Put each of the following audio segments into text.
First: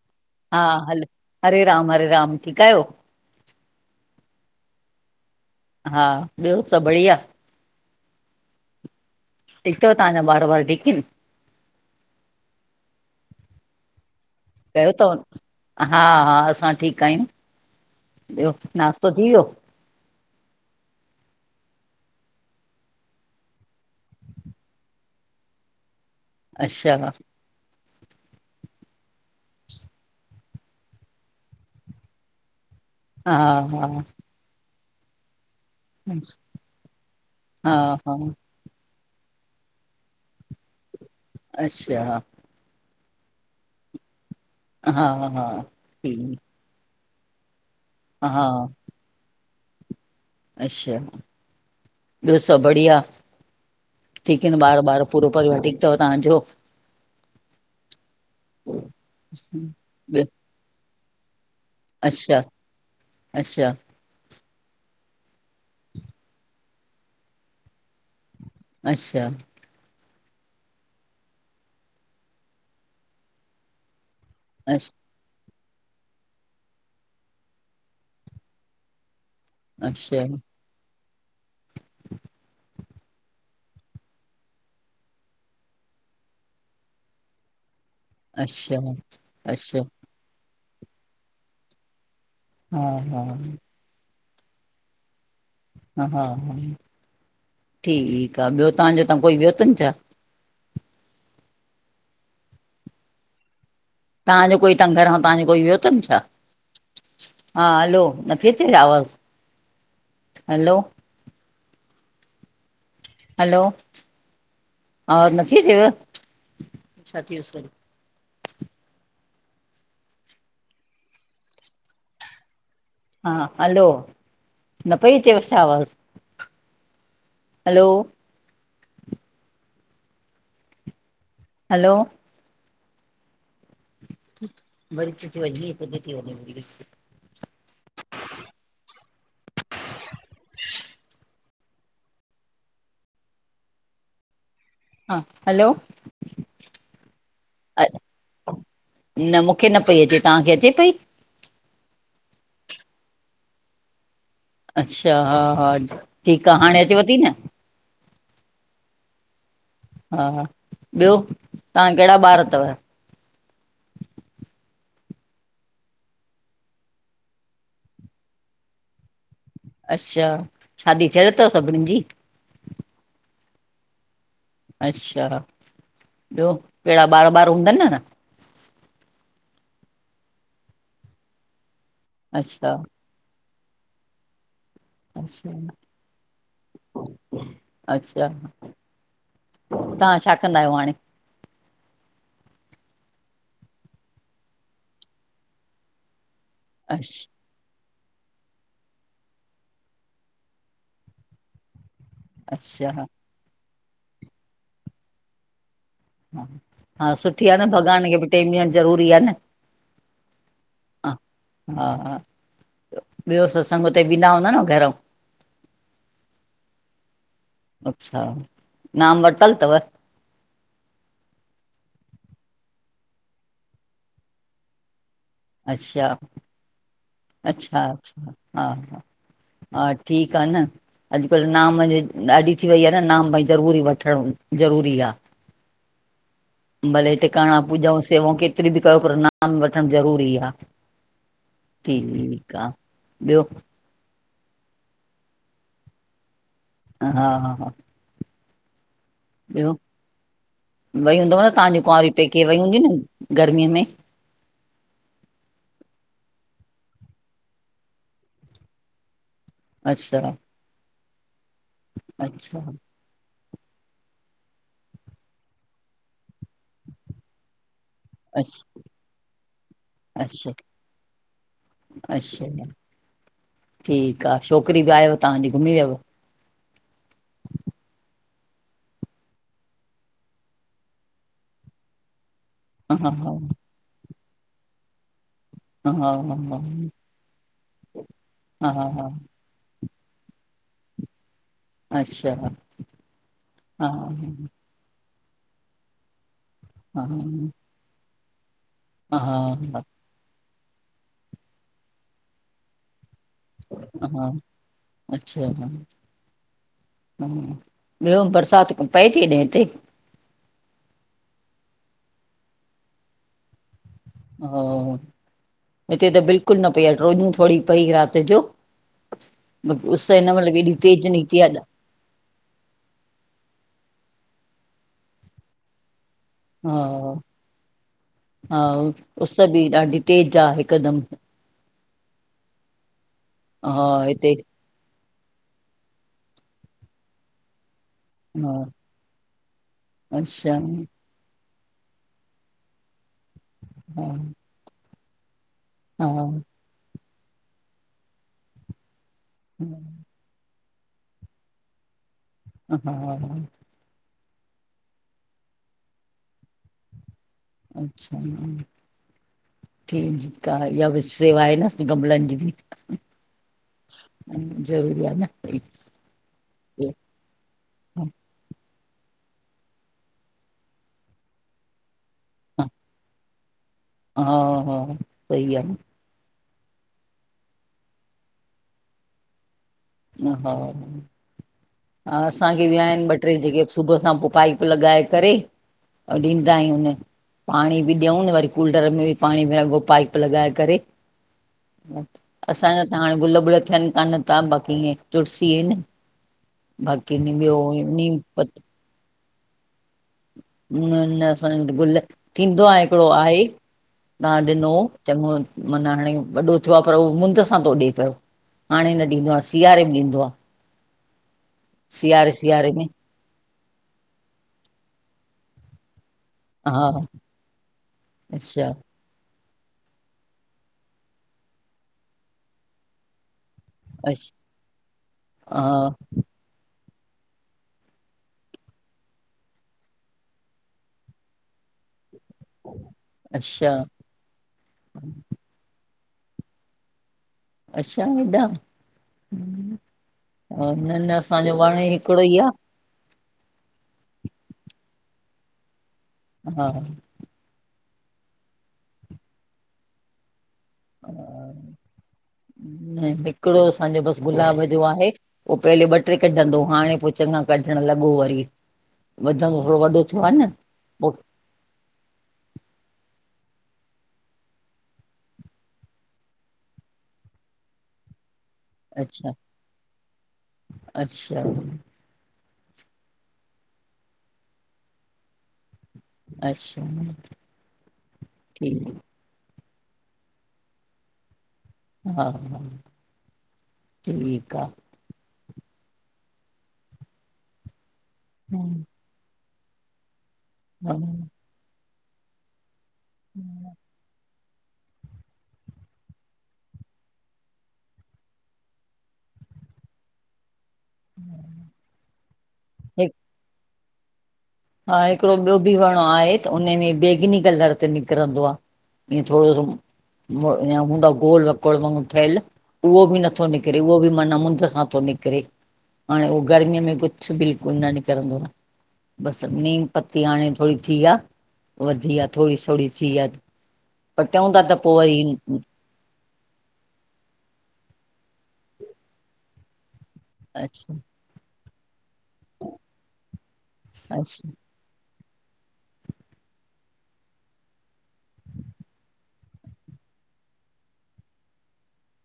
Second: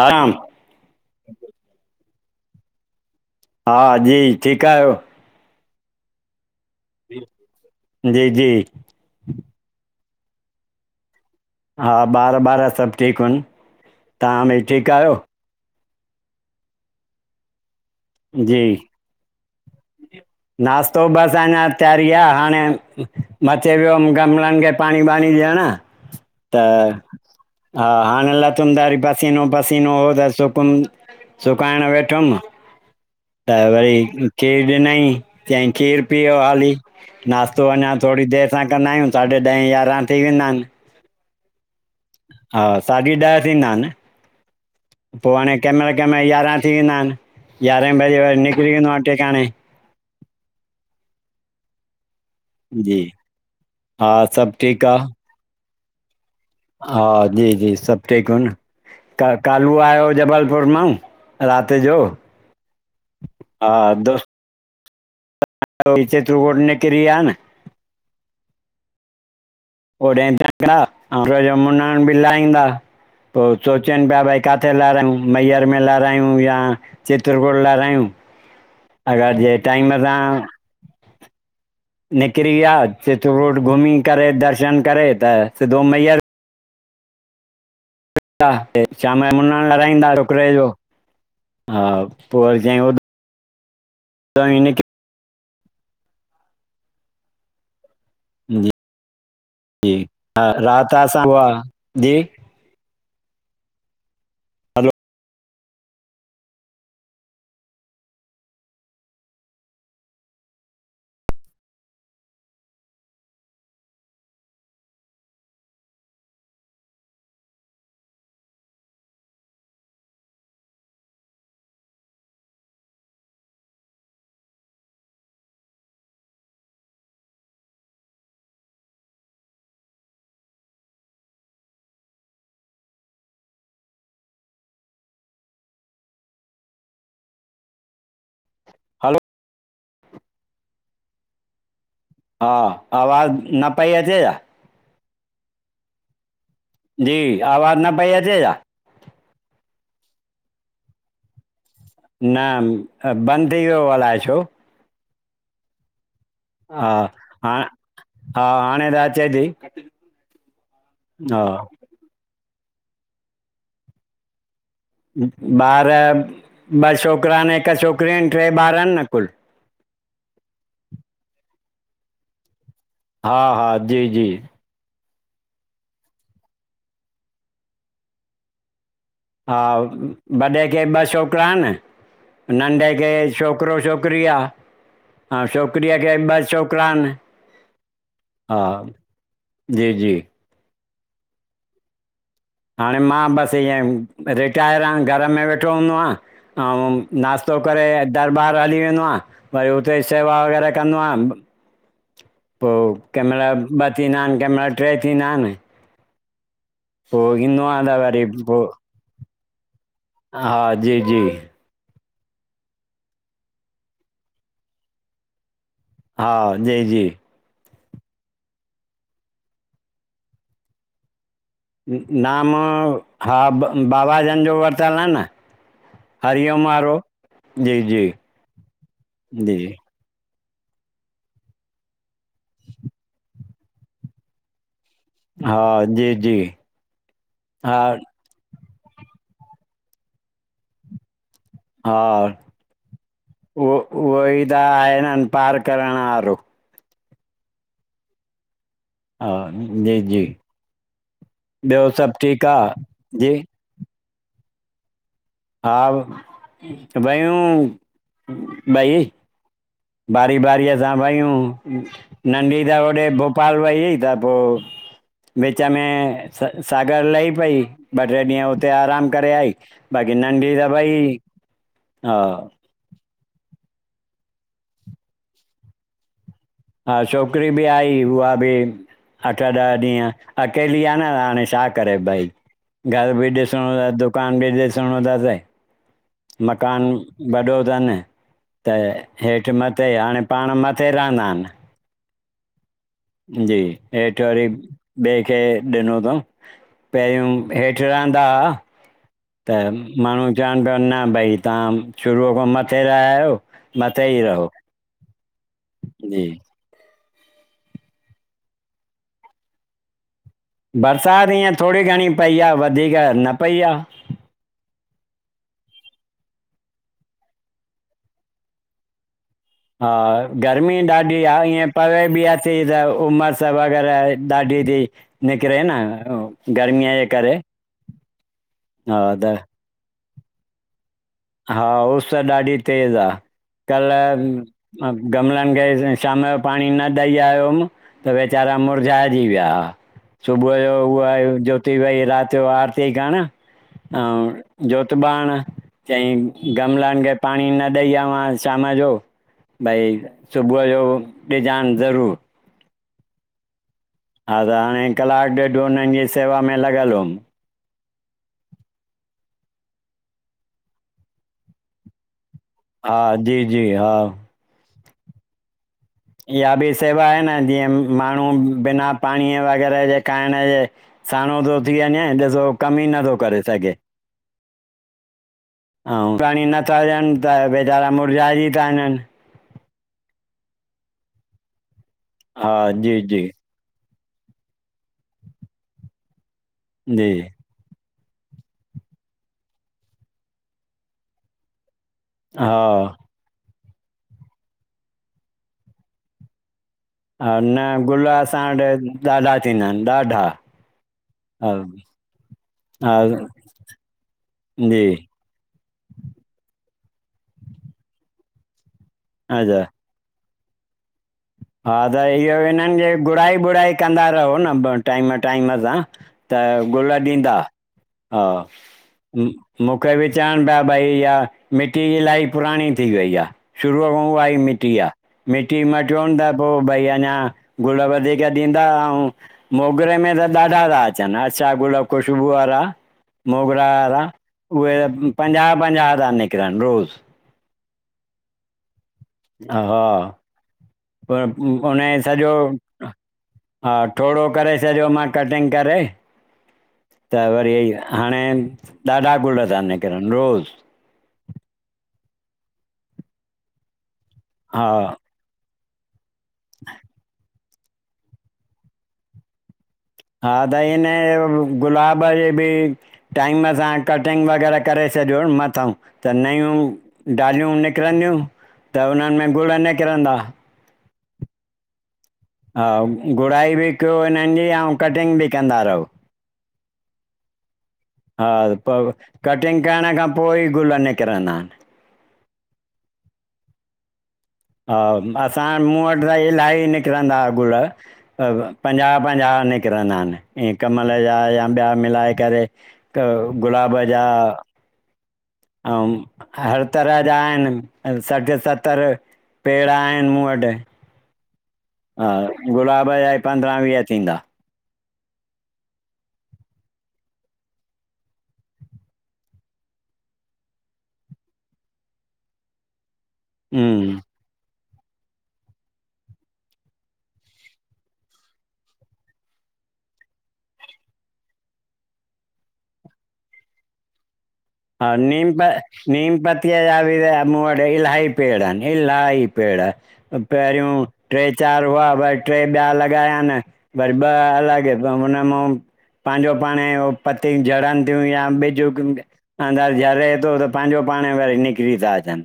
आराम हा हलो हरे राम हरे राम ठीकु आयो हा जी ठीकु आहियो हा ॿियो सभु बढ़िया जी जी टिक तव तव्हांजा बार बार ठीक इन। हा ॿार वार सभु ठीक इन तव्हां बि कयो ठीक अथव आयो हा हा असां ठीकु आयूं ॿियो जी नाास्तो थी वियो नाश्तो बस अञा तयारी आहे हाणे मथे वियो हुमि गमलनि खे पाणी ॿाणी [unintelligible] अच्छा हा हाणे लथम त पसीनो पसीनो हो त सुकम सुकाइण वेठमि त हा वरी इ खीर ॾिनई चईं खीर हा पीओ हाली नश्तो अञा हा थोरी देर सां कंदा आयूं। साढे ॾहें यारहां थी वेंदा आनि अच्छा हा साढी ॾह थींदा अन हा पोइ हा हाणे के मल कें मल ठीकु यारहां थी वेंदा आहिनि। यारहें बजे वरी निकरी वेंदो आं टेिकाणे अशा ॿियो सभु बढ़िया जी हा ठीक सभु आइनि ॿार ठीकु ॿार आहे पूरो परिवार ठीक तव तव्हांजो। हा जी जी सभु ठीकु अन त कालू आयो हो ॿियो जबलपुर मां राति जो अच्छा अच्छा हा दो [unintelligible] निकरी विया न अच्छा ओडे [unintelligible] बि लाहींदा पो सोचनि पिया भई काथे अछ लारायूं मैयर में लारायूं या चित्रकुट लारायूं। अगरि जे टाइम सां अच्छा निकरी विया सित रोड घुमी करे दर्शन करे त सिधो मैयर। अचा अच्छा ते शाम जो मुनणु अच्छा लगाईंदा छोकिरे जो हा। हा हा ज इन के। हा हा हा ठीकु आ जी ॿियो तव्हांजो इतां कोई वयो तन छा त असां वा जी तव्हांजे कोई इतां हलो घरां तव्हजो कोई वियो तनि छा। हा हलो नथी अचे छा आवाज़ हलो हलो आवाज नथी अचेव हा हलो न पई अचेव छा आवाज। हलो हलो [inaudible] हलो हा आवाज न पई अच या। हा हलो जी आवाज न पई अचे छा। न मुखे न पई अचे तव्हांखे अचे पई न बंदि अ यो अलाए छो। अच्छा हा ठीकु आ हाणे हा अचेव थी न हा हा हाणे त अचे थी हा ॿियो हा तव्हां गड़ा ॿार तव ॿार ॿ छोकिरा आनि हिकु छोकिरी आनि टे ॿार आनि न कुल। अच्छा शादी थेल थव सभिनि जी हा, हा, जी, जी अच्छा ॿियो केड़ा ॿार-ॿार हूंदनि न हा, वॾे खे ॿ छोकिरा आहिनि, अच्छा नंढे खे छोकिरो छोकिरी आ अच्छा अंउ छोकिरीअ खे ॿ छोकिरा अन अच्छा हा जी जी तव्हां छा कंदा आहियो हाणे? हाणे मां बसि ईअं रिटायर आहियां घर में वेठो हूंदो आं अंउं अछ नास्तो करे दरॿारि हली वेंदो आं वरी हुते सेवा वग़ैरह कंदो आं पो अच्छा हा कंहिं महिल ॿ थींदा आहिनि कंहिं महिल ट्रे थींदा आहिनि हा, हा पोइ सुठी आ ईंदो न, आहियां त भॻवान खे वरी बि टेम पोइ ॾियणु ज़रूरी आ न हा, जी हा जी हा हा ॿियो सत्संग उते वेंदा हूंदा न, घरऊ। हा, जी जी अच्छा, नाम वरतल तव? नाम, हा बाबाजन जो वरितलु आ न अच्छा हरिओम, आरो अच्छा अच्छा, हा हा जी हा ठीकु आ न, अॼुकल्ह नाम जे ॾाढी थी वई आ न, नाम भई ज़रूरी वठणो ज़रूरी आ। हा जी जी भले टिकाणा हा पूजाऊ सेवाऊ के कतरी बि कयो, पर नाम वठण ज़रूरी आ। हा, उहो उहो ई [unintelligible] पार करणु वारो। हा हा हा हा, ॿियो जी जी वई हूंदव न, तव्हांजी ॿियो कुंआारी सभु पेके ठीकु वेई हूंदी न आहे जी गर्मीअ में? हा वयूं ॿई। अच्छा बारी बारीअ अ सां भयूं, अच्छा नंढी त होॾे पपाल वईीई त पोइ विच में सागर लही पई ॿ टे ॾींहं अछ हुते आरामु करे आई बाक़ी अच्छा नंढी त भई हा अच्छा ठीकु आहे छोकिरी बि आयव तव्हांजी घुमी वियव हा छोकिरी बि आई उहा बि अठ ॾह ॾींहं अकेली आहे न हाणे छा करे भई हा हा घर बि हा ॾिसणो थ दुकान बि ॾिसणो तास हा मकानु हा वॾो अथनि त हा हा हेठि मथ उते हाणे पाण मथे रहंदा आहिनि अच्छा जी हा हेठि वरी ॿिए खे ॾिनो अथऊं हा पहिरियोूं हेठि रहंदा हुआ। हा त हा माण्हू चवनि पिया न भई तव्हां शुरूअ खां मथे रहिया आहियो मथे ई रहो अछा ह जी ह ॿियो बरसाति पई थी ने हिते बरसाति ईअं थोरी घणी पई आहे वधीक न पई आहे। हा हिते त बिल्कुलु न पई आहे टोॾींूं थोरी पई राति जो हा उस हिन महिल बि एॾी गर्मी तेज ॾाढी निकिती आहे ईअं पवे बि थीी त उमिरि वग़ैरह दाढी थी निक रह न हा गर्मीअ जे करे हा उस बि ॾाढी तेज आहे हिकदमि हा उस त ॾाढी तेज़ आहे हा हिते कल्ह गमलनि खे शाम जो पाणी न ॾई आयो हूम त हा वेचारा मुरझाइजी विया अच्छा सुबुह जो उहा ती वई राति जो आरती करणु हा अंउं जोयोति बाण हा चईं गमलनि खे पाणी न ॾई आवां शाम जो भई सु सुबुह जो ॾीजानि ज़रूरु हा हा त हाणे कलाकु ॾेढ हुननि जी सेवा में लॻियलु हुउमि अच्छा ठीकु ठु आहे इहा बि सेवा आहे न गमलनि जी बि हा, जी, जी, हा ज़रूरी आ न भई इहा बि सेवा आहे न जीअं माण्हू बिना पाणीअ वग़ैरह जे खाइण जे साणो थो थी वञे ॾिसो हा कमु ई नथो करे सघे। हा, हा सही आहे हा हा ऐं पाणी नथा ॾियनि त वेचारा मुर्झाइजी था वञनि हा, हा असांखे बि जी आहिनि ॿ, जी ट्रे जेके सुबुह सां पो पाइप लॻाए करे अंउं ॾींदा आहियूंनि जी पाणी बि ॾियऊ वरी कूलर में पाणी पाइप लॻाए करे हा असांजा त हाणे गुल, बुल थियनि कान था बाक़ी ईअं तुलसी एन बाक़ी हा नी ॿियो न गुल नीम प असां वटि ॾाढा थींदा आहिनि ॾाढा न, न हा असांज गुल थींदो आहे हा हिकिड़ो आहे तां ॾिनो जी चङो मना हाणे वॾो थियो आ पर हू मुंद सां थो ॾे पियो हाणे न ॾींदो आ अच्छा सियारे में ॾींदो आ हा त हिअ सियारे हिननि में खे गुड़ाई-बुड़ाई कंदा रहो न ब टाईम, टाईम सां त हा गुल ॾींदा हा अच्छा हू मूंखे बी चवनि पिया भई इहा मिटी इलाही पुराणी थी वई आहे शुरूअ खों उहा अच्छा ई मिटी आ, मिटी हा मटयोनि त पो भई अञा गुल वधीक ॾींदा अंउं मोगरे में त ॾाढा था अचनि अछा गुल ख़ुशबू वारा मोगरा अच्छा वारा उहे पंजाह पंजाहु था निकरण रोज़ अचछा हेॾा हा न न पोइ असांजो वण उनजे हिकिड़ो सॼो ई आहे हा ठोड़ो करे छॾियो मा कटिंग करे, त वरी हेइआ हाणे ॾाढा गुल था निकिरनि रोज़ न हिकिड़ो असांजो बस गुलाब हा जो आहे ओ पहले ॿ, ट्रे कढंदो हाणे पो चङा कढणु लॻो वरी, वधं हा त हिन गुलाब जे बि टाईम तां कटिंग वग़ैरह करे छॾियो न मथओं त नयूं डालियूं निकिरंदियूं त हुननि अच्छा में गुल निकिरंदा अच्छा हा घुड़ाई बि कयो हिननि जी ऐं कटिंग बि कंदा रहो अच्छा हा पो ठीकु कटिंग करण खां पोइ गुल निकिरंदा आहिनि हा हा ठीकु आहे हा असां मूं वटि त इलाही निकिरंदा गुल हा पंजाह, पंजाह निकिरंदा आहिनि। ईंअ कमल हा जा या ॿिया मिलाए करे गुलाब जा अंउं हर तरह जा आहिनि सठि, सतरि पेड़ आहिनि मूं वटि हूं हा गुलाब जा ई पंद्रहां, वीह थींदा। हा हिकिड़ो ॿियो बि वण आहे त उने में बेगिनी कलर ते निकिरंदो आ ईअ थोरोसो, प अञा हूंदा गोल वकोड़ व ठहल। उहो बि नथो निकिरे, हम्म उहो बि माना मुंदसि। हा पो निकिरे, हाणे हो गर्मीअ में कुझु बिल्कुलु न निकिरंदो आ। बसि नीम पती हाणे थोरी थी आ, वधी आ थोरी थोरी थी आ। पटियूं था त हा पो वरी नीम प नीम पति जया भी इ मूं वट इलाही। पेड़ आहिनि इलाही पेड़, पहिरियूं अच्छा टे चार हुआ बट टे ॿिया लॻाया आहिन, वरी ॿ अच्छा अलॻि सो हुन मोम पांजो पाणे हो पतिय झड़नदियूं या बिज अंदाज जरे थो त, पांजो पाण वरी निकिरी था अचनि।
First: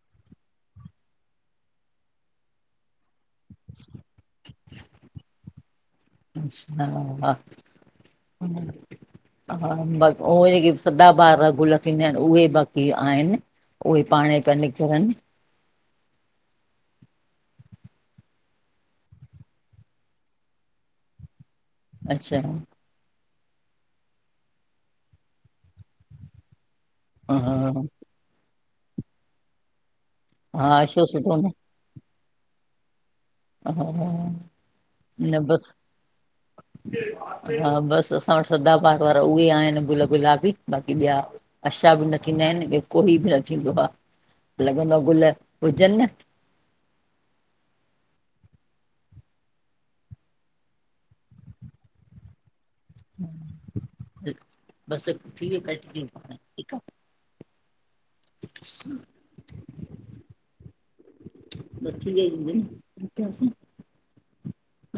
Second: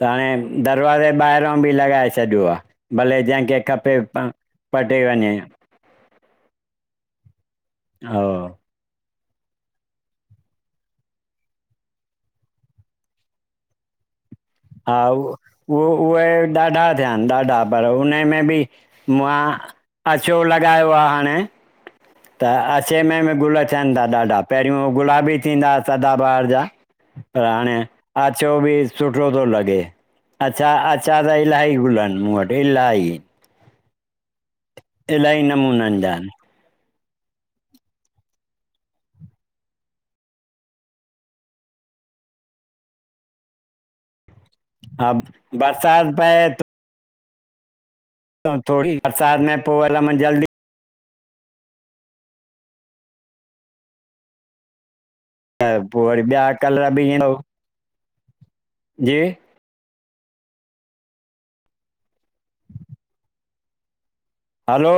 त हाणे दरवाजे ॿाहिरां बि लॻाए छॾियो आ भले। जंहिंखे खपे प पटे वञे। अच्छा हा हा। हा बस उहे जेके सदाॿार गुल थींदा आहिनि, उहे बाक़ी आहिनि। उहेई पाणई प्या हा निकरनि। उहो, उहे ॾाढा थियानि ॾाढा पर उनमें बि मां। अचो लॻायो आहे हाणे। अच्छा त अछे मे बि गुल अचन था ॾाढा, पहिरियो गुलाब बि थींदा हा सदाबार जा। पर हाणे, हा अचो बि सुठो थो लॻे। अच्छा, हा छो अच्छा सुठो त न इलाही गुल आहिनि मूं वटि इलाही। हा हा। न इलही बसि नमूननि जा आहिनि। हा बसि असां वटि सदाबार वारा उहे आहिनि, गुल गुलाबी बाक़ी ॿिया। सब न थींदा आहिनि, कोई बि न थींदो आ। लॻंदो हा गुल हुजनि न। बरसाति त थोरी बरसात में पो हल म जल्दी [inaudible] बस। त पो वरी ॿिया कलर बि इंगो। िस्त [inaudible] बची वई हूंदी। हलो।